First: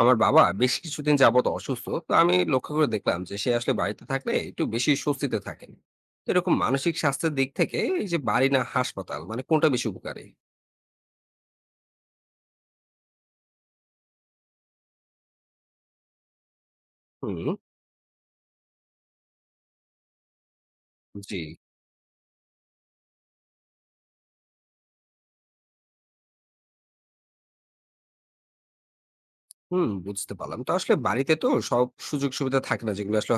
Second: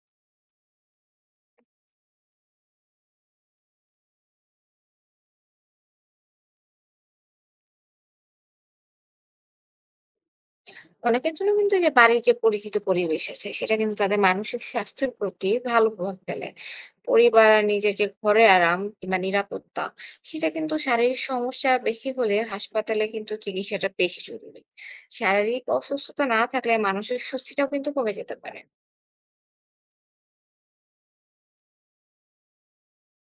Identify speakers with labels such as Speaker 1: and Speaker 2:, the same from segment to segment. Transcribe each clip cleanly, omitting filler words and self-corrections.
Speaker 1: আমার বাবা বেশ কিছুদিন যাবত অসুস্থ। তো আমি লক্ষ্য করে দেখলাম যে সে আসলে বাড়িতে থাকলে একটু বেশি স্বস্তিতে থাকেন। তো এরকম মানসিক স্বাস্থ্যের দিক থেকে এই যে বাড়ি না হাসপাতাল, মানে কোনটা বেশি উপকারী?
Speaker 2: অনেকের জন্য কিন্তু এই যে বাড়ির যে পরিচিত পরিবেশ আছে সেটা কিন্তু তাদের মানসিক স্বাস্থ্যের প্রতি ভালো প্রভাব ফেলে।
Speaker 1: হুম।
Speaker 2: পরিবার আর নিজের যে ঘরের আরাম কিংবা নিরাপত্তা সেটা কিন্তু শারীরিক
Speaker 1: জি।
Speaker 2: সমস্যা বেশি হলে হাসপাতালে কিন্তু চিকিৎসাটা বেশি জরুরি। শারীরিক অসুস্থতা না থাকলে মানসিক স্বস্তিটাও কিন্তু কমে যেতে পারে।
Speaker 1: হুম, বুঝতে পারলাম। তো আসলে বাড়িতে তো সব সুযোগ সুবিধা থাকে না যেগুলো আসলে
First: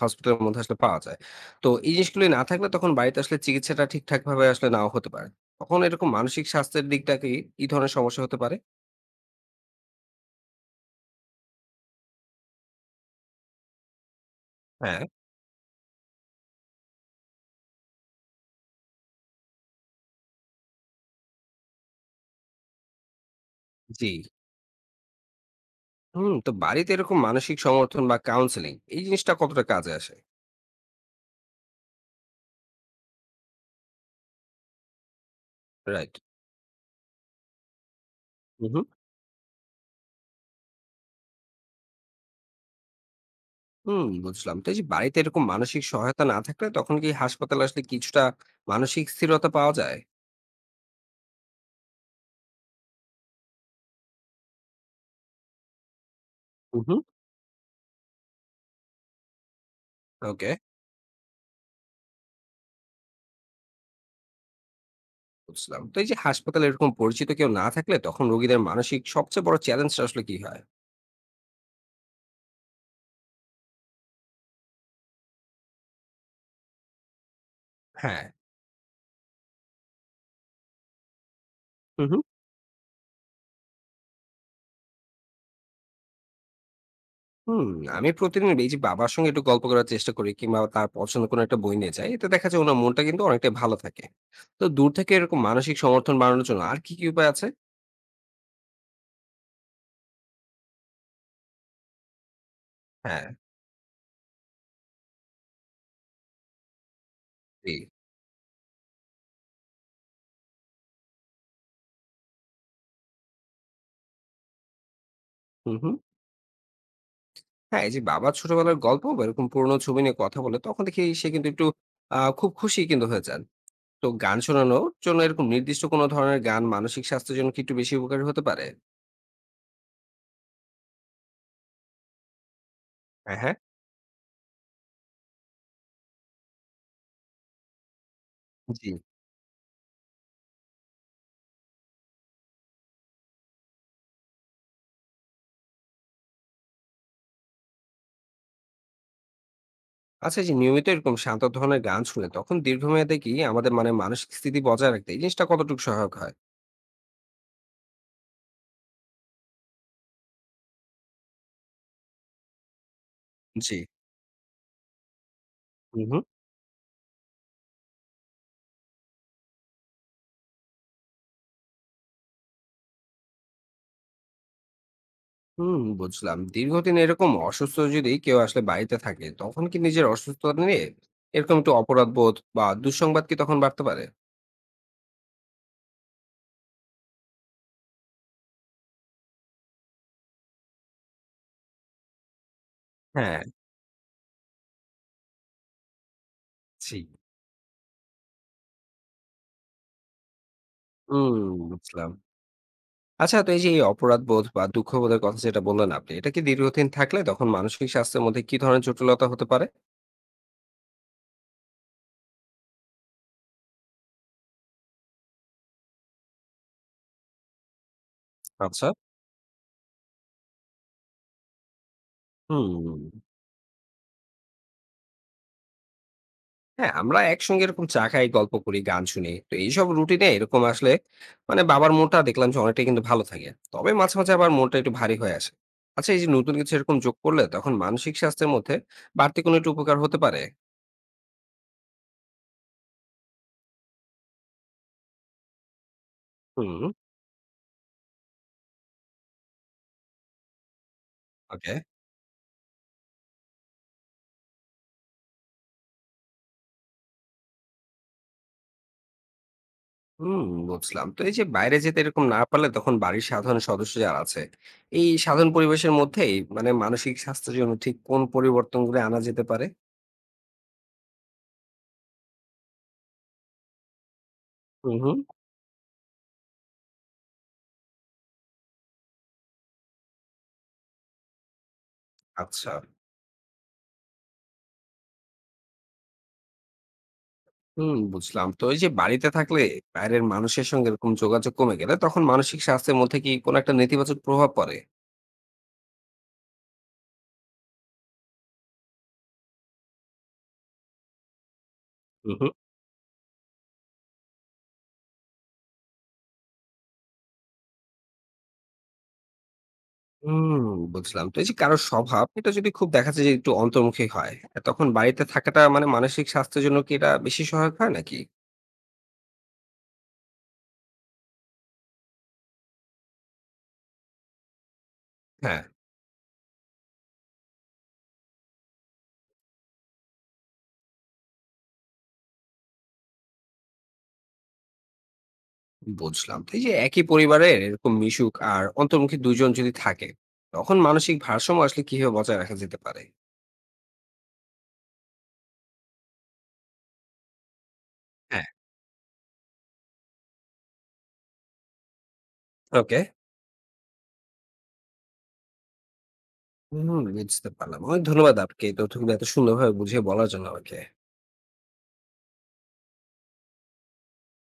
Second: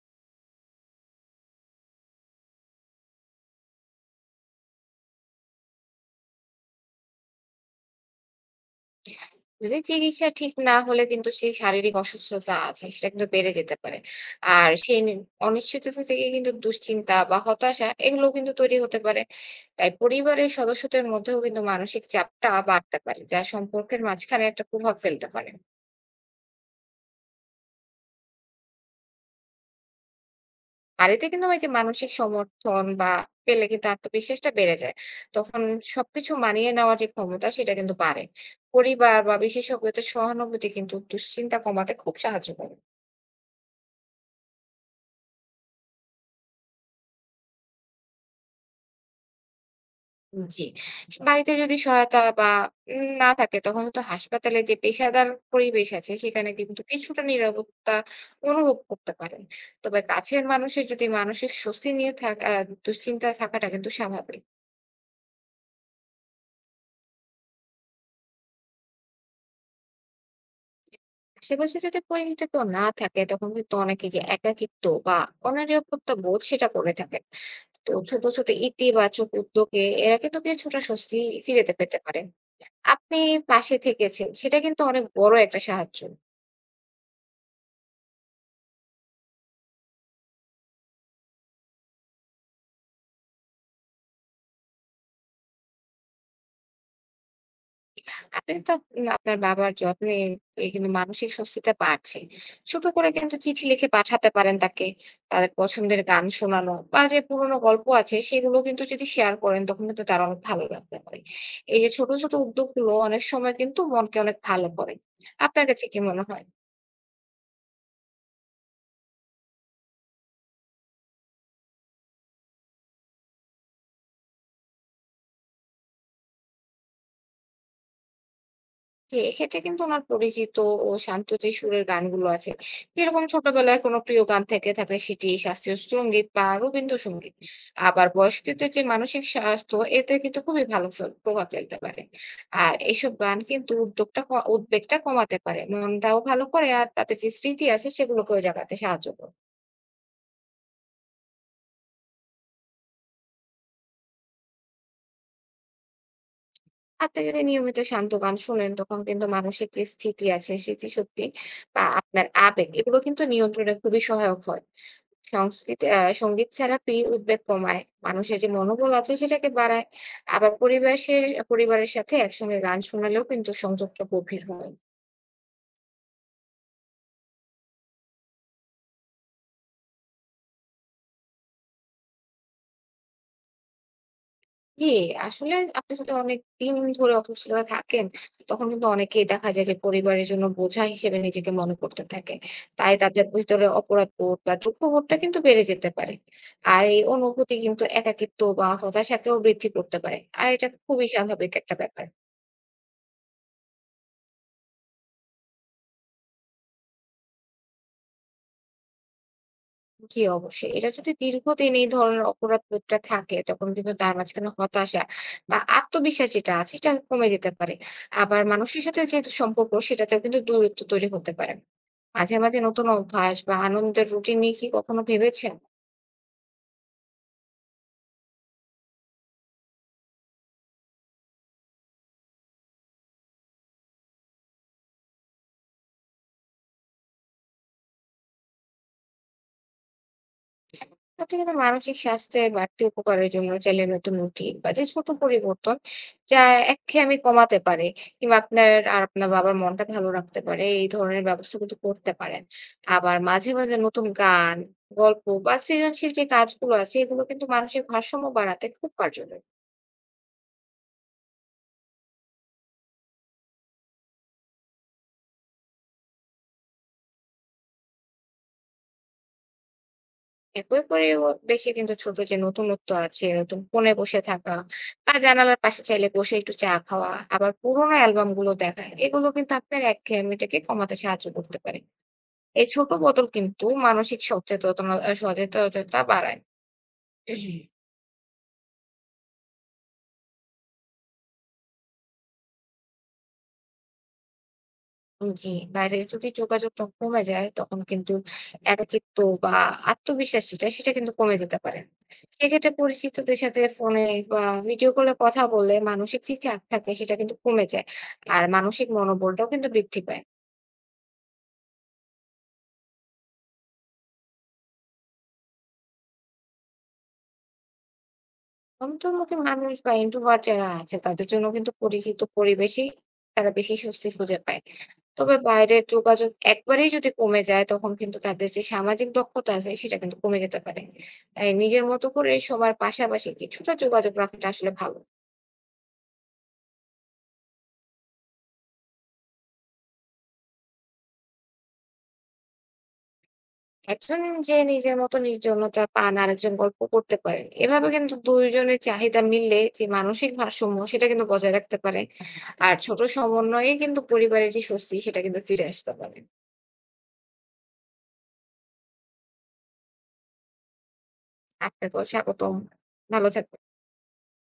Speaker 1: হসপিটালের মধ্যে আসলে পাওয়া যায়। তো এই জিনিসগুলো না থাকলে তখন বাড়িতে আসলে চিকিৎসাটা ঠিকঠাক ভাবে আসলে নাও হতে পারে। তখন এরকম মানসিক স্বাস্থ্যের দিকটা কি কি ধরনের সমস্যা হতে পারে?
Speaker 2: যদি চিকিৎসা ঠিক না হলে কিন্তু সেই শারীরিক অসুস্থতা আছে সেটা কিন্তু বেড়ে যেতে পারে। আর সেই
Speaker 1: হ্যাঁ।
Speaker 2: নি অনিশ্চয়তা থেকে কিন্তু দুশ্চিন্তা বা হতাশা এগুলোও কিন্তু তৈরি হতে পারে। তাই পরিবারের সদস্যদের মধ্যেও কিন্তু মানসিক চাপটা বাড়তে পারে, যা সম্পর্কের
Speaker 1: জি।
Speaker 2: মাঝখানে একটা প্রভাব ফেলতে পারে।
Speaker 1: হুম, তো বাড়িতে এরকম মানসিক সমর্থন বা কাউন্সেলিং এই জিনিসটা কতটা কাজে আসে?
Speaker 2: আর এতে কিন্তু ওই যে মানসিক সমর্থন বা পেলে কিন্তু আত্মবিশ্বাসটা বেড়ে যায়। তখন
Speaker 1: রাইট।
Speaker 2: সবকিছু মানিয়ে নেওয়ার যে ক্ষমতা সেটা কিন্তু বাড়ে।
Speaker 1: হুম, হুম।
Speaker 2: পরিবার বা বিশেষজ্ঞদের সহানুভূতি কিন্তু দুশ্চিন্তা কমাতে খুব সাহায্য করে।
Speaker 1: হুম, বুঝলাম। তো এই যে বাড়িতে এরকম মানসিক সহায়তা না থাকলে তখন কি হাসপাতালে আসলে কিছুটা মানসিক স্থিরতা পাওয়া যায়?
Speaker 2: জি। বাড়িতে যদি সহায়তা বা না থাকে তখন তো হাসপাতালে যে পেশাদার পরিবেশ আছে সেখানে কিন্তু
Speaker 1: হুম হুম।
Speaker 2: কিছুটা নিরাপত্তা অনুভব করতে পারেন। তবে কাছের
Speaker 1: ওকে,
Speaker 2: মানুষের যদি মানসিক স্বস্তি নিয়ে থাকা আ দুশ্চিন্তা থাকাটা কিন্তু স্বাভাবিক।
Speaker 1: বুঝলাম। তো এই যে হাসপাতালে এরকম পরিচিত কেউ না থাকলে তখন রোগীদের মানসিক সবচেয়ে বড় চ্যালেঞ্জটা আসলে কি হয়?
Speaker 2: আশেপাশে যদি পরিচিত কেউ না থাকে তখন কিন্তু অনেকে যে একাকিত্ব বা অনিরাপত্তা বোধ সেটা করে থাকে। তো ছোট,
Speaker 1: হ্যাঁ।
Speaker 2: ছোট ইতিবাচক উদ্যোগে এরা কিন্তু কিছুটা স্বস্তি ফিরে পেতে
Speaker 1: হুম
Speaker 2: পারে।
Speaker 1: হুম।
Speaker 2: আপনি পাশে থেকেছেন সেটা কিন্তু অনেক বড় একটা সাহায্য।
Speaker 1: হুম, আমি প্রতিদিন এই যে বাবার সঙ্গে একটু গল্প করার চেষ্টা করি কিংবা তার পছন্দ কোনো একটা বই নিয়ে যাই। এতে দেখা যায় ওনার মনটা কিন্তু অনেকটাই ভালো থাকে। তো দূর থেকে এরকম মানসিক সমর্থন বাড়ানোর জন্য আর কি, কি উপায় আছে?
Speaker 2: আপনি তো আপ- আপনার বাবার যত্নে এই কিন্তু মানসিক স্বস্তিটা পাচ্ছে, ছোট করে
Speaker 1: হ্যাঁ,
Speaker 2: কিন্তু চিঠি লিখে পাঠাতে পারেন তাকে। তাদের পছন্দের গান শোনানো বা যে পুরোনো
Speaker 1: জি।
Speaker 2: গল্প আছে সেগুলো কিন্তু যদি শেয়ার করেন তখন কিন্তু তার অনেক ভালো লাগতে পারে। এই যে ছোট ছোট উদ্যোগগুলো অনেক সময় কিন্তু মনকে অনেক ভালো করে। আপনার
Speaker 1: হুম,
Speaker 2: কাছে
Speaker 1: হুম।
Speaker 2: কি মনে হয়?
Speaker 1: হ্যাঁ, এই যে বাবার ছোটবেলার গল্প বা এরকম পুরোনো ছবি নিয়ে কথা বলে তখন দেখি সে কিন্তু একটু খুব খুশি কিন্তু হয়ে যান। তো গান শোনানোর জন্য এরকম নির্দিষ্ট কোনো ধরনের গান মানসিক স্বাস্থ্যের জন্য কি একটু বেশি উপকারী হতে পারে?
Speaker 2: জি, এক্ষেত্রে কিন্তু আমার পরিচিত ও শান্ত যে সুরের গানগুলো আছে, যেরকম
Speaker 1: হ্যাঁ, হ্যাঁ।
Speaker 2: ছোটবেলার কোনো প্রিয় গান থেকে থাকলে সেটি শাস্ত্রীয় সঙ্গীত বা রবীন্দ্রসঙ্গীত। আবার বয়স্কদের যে
Speaker 1: জি।
Speaker 2: মানসিক স্বাস্থ্য এতে কিন্তু খুবই ভালো ফল প্রভাব ফেলতে পারে। আর এইসব গান কিন্তু উদ্যোগটা ক উদ্বেগটা কমাতে পারে। মনটাও ভালো করে আর তাদের যে স্মৃতি আছে সেগুলোকেও জাগাতে সাহায্য করে।
Speaker 1: আচ্ছা এই যে নিয়মিত এরকম শান্ত ধরনের গান শুনে তখন দীর্ঘমেয়াদে কি আমাদের মানে মানসিক স্থিতি বজায় রাখতে এই জিনিসটা কতটুকু সহায়ক হয়?
Speaker 2: আপনি যদি নিয়মিত শান্ত গান শোনেন তখন কিন্তু মানসিক যে স্থিতি আছে স্মৃতিশক্তি বা আপনার আবেগ এগুলো কিন্তু নিয়ন্ত্রণে
Speaker 1: জি।
Speaker 2: খুবই সহায়ক হয়। সংস্কৃতি আ
Speaker 1: হুম, হুম।
Speaker 2: সংগীত থেরাপি উদ্বেগ কমায়। মানুষের যে মনোবল আছে সেটাকে বাড়ায়। আবার পরিবারের সাথে একসঙ্গে গান শোনালেও কিন্তু সংযোগটা গভীর হয়।
Speaker 1: হুম, বুঝলাম। দীর্ঘদিন এরকম অসুস্থ যদি কেউ আসলে বাড়িতে থাকে তখন কি নিজের অসুস্থতা নিয়ে এরকম একটু অপরাধবোধ বা দুঃসংবাদ কি তখন বাড়তে পারে?
Speaker 2: জি, আসলে আপনি যদি অনেকদিন ধরে অসুস্থতা থাকেন, তখন কিন্তু অনেকেই দেখা যায় যে পরিবারের জন্য বোঝা হিসেবে নিজেকে মনে করতে থাকে। তাই তাদের
Speaker 1: হ্যাঁ,
Speaker 2: ভিতরে অপরাধবোধ বা দুঃখবোধটা কিন্তু বেড়ে যেতে পারে। আর
Speaker 1: জি।
Speaker 2: এই অনুভূতি কিন্তু একাকিত্ব বা হতাশাকেও বৃদ্ধি করতে পারে। আর এটা খুবই
Speaker 1: হুম,
Speaker 2: স্বাভাবিক একটা ব্যাপার।
Speaker 1: বুঝলাম। আচ্ছা তো এই যে এই অপরাধবোধ বা দুঃখবোধের কথা যেটা বললেন আপনি, এটা কি দীর্ঘদিন থাকলে তখন মানসিক স্বাস্থ্যের মধ্যে কি ধরনের জটিলতা হতে পারে?
Speaker 2: জি, অবশ্যই। এটা যদি দীর্ঘদিন এই ধরনের অপরাধবোধটা থাকে, তখন কিন্তু তার মাঝখানে হতাশা বা আত্মবিশ্বাস যেটা আছে, সেটা কমে যেতে পারে। আবার মানুষের
Speaker 1: আচ্ছা।
Speaker 2: সাথে যেহেতু সম্পর্ক, সেটাতেও কিন্তু দূরত্ব তৈরি হতে পারে। মাঝে, মাঝে নতুন
Speaker 1: হুম।
Speaker 2: অভ্যাস বা আনন্দের রুটিন নিয়ে কি কখনো ভেবেছেন?
Speaker 1: হ্যাঁ, আমরা একসঙ্গে এরকম চা খাই, গল্প করি, গান শুনি। তো এইসব রুটিনে এরকম আসলে মানে বাবার মনটা দেখলাম যে অনেকটাই কিন্তু ভালো থাকে। তবে মাঝে, মাঝে আবার মনটা একটু ভারী হয়ে আসে। আচ্ছা এই যে নতুন কিছু এরকম যোগ করলে তখন মানসিক স্বাস্থ্যের মধ্যে বাড়তি কোনো একটু উপকার হতে পারে?
Speaker 2: আপনি কিন্তু মানসিক স্বাস্থ্যের বাড়তি উপকারের জন্য চাইলে নতুন রুটিন বা যে ছোট পরিবর্তন যা
Speaker 1: হুম,
Speaker 2: একঘেয়েমি কমাতে পারে কিংবা আপনার আর আপনার বাবার মনটা ভালো রাখতে পারে, এই ধরনের ব্যবস্থা
Speaker 1: ওকে।
Speaker 2: কিন্তু করতে পারেন। আবার মাঝে মাঝে নতুন গান, গল্প বা সৃজনশীল যে কাজগুলো আছে এগুলো কিন্তু মানসিক ভারসাম্য বাড়াতে খুব কার্যকর।
Speaker 1: হুম, বুঝলাম। তো এই যে বাইরে যেতে এরকম না পারলে তখন বাড়ির সাধারণ সদস্য যারা আছে, এই সাধারণ পরিবেশের মধ্যেই মানে মানসিক স্বাস্থ্যের জন্য ঠিক কোন পরিবর্তনগুলো আনা যেতে পারে?
Speaker 2: একই পরিবেশে কিন্তু ছোট যে নতুনত্ব আছে, নতুন কোণে বসে থাকা
Speaker 1: হুম,
Speaker 2: বা
Speaker 1: হুম।
Speaker 2: জানালার পাশে চাইলে বসে একটু চা খাওয়া, আবার পুরোনো অ্যালবাম গুলো দেখা, এগুলো কিন্তু আপনার একঘেয়েমিটাকে কমাতে সাহায্য করতে পারে। এই
Speaker 1: আচ্ছা।
Speaker 2: ছোট বদল কিন্তু মানসিক সচেতনা আ সচেতনতা বাড়ায়।
Speaker 1: হুম, বুঝলাম। তো এই যে বাড়িতে থাকলে বাইরের মানুষের সঙ্গে এরকম যোগাযোগ কমে গেলে তখন মানসিক স্বাস্থ্যের মধ্যে কি কোনো একটা নেতিবাচক প্রভাব পড়ে?
Speaker 2: জি, বাইরে যদি যোগাযোগটা কমে যায় তখন কিন্তু একাকিত্ব বা আত্মবিশ্বাস যেটা সেটা কিন্তু কমে যেতে পারে।
Speaker 1: হুম, হুম।
Speaker 2: সেক্ষেত্রে পরিচিতদের সাথে ফোনে বা ভিডিও কলে কথা বললে মানসিক যে চাপ থাকে সেটা কিন্তু কমে যায়। আর মানসিক মনোবলটাও কিন্তু বৃদ্ধি পায়।
Speaker 1: হুম, বুঝলাম। তো এই যে কারো স্বভাব এটা যদি খুব দেখা যায় যে একটু অন্তর্মুখী হয়, তখন বাড়িতে থাকাটা মানে মানসিক স্বাস্থ্যের জন্য কি এটা বেশি সহায়ক হয় নাকি?
Speaker 2: অন্তর্মুখী মানুষ বা introvert যারা আছে তাদের জন্য কিন্তু পরিচিত পরিবেশেই তারা বেশি স্বস্তি খুঁজে পায়। তবে
Speaker 1: হ্যাঁ।
Speaker 2: বাইরের যোগাযোগ একবারেই যদি কমে যায় তখন কিন্তু তাদের যে সামাজিক দক্ষতা আছে সেটা কিন্তু কমে যেতে পারে। তাই নিজের মতো করে সবার পাশাপাশি কিছুটা যোগাযোগ রাখাটা আসলে ভালো।
Speaker 1: বুঝলাম। তো এই যে একই পরিবারের এরকম মিশুক আর অন্তর্মুখী ২ জন যদি থাকে, তখন মানসিক ভারসাম্য আসলে কিভাবে বজায় রাখা যেতে পারে?
Speaker 2: একজন যে নিজের মতো নির্জনতা পান আরেকজন গল্প করতে পারেন। এভাবে কিন্তু ২
Speaker 1: হ্যাঁ।
Speaker 2: জনের চাহিদা মিললে যে মানসিক ভারসাম্য সেটা কিন্তু বজায় রাখতে পারে। আর ছোট
Speaker 1: ওকে।
Speaker 2: সমন্বয়ে কিন্তু পরিবারের যে স্বস্তি সেটা কিন্তু ফিরে আসতে পারে।
Speaker 1: হুম, বুঝতে পারলাম। অনেক ধন্যবাদ আপনাকে এই তথ্যগুলো এত সুন্দরভাবে বুঝিয়ে বলার জন্য আমাকে।
Speaker 2: আপনাকেও স্বাগতম। ভালো থাকবেন।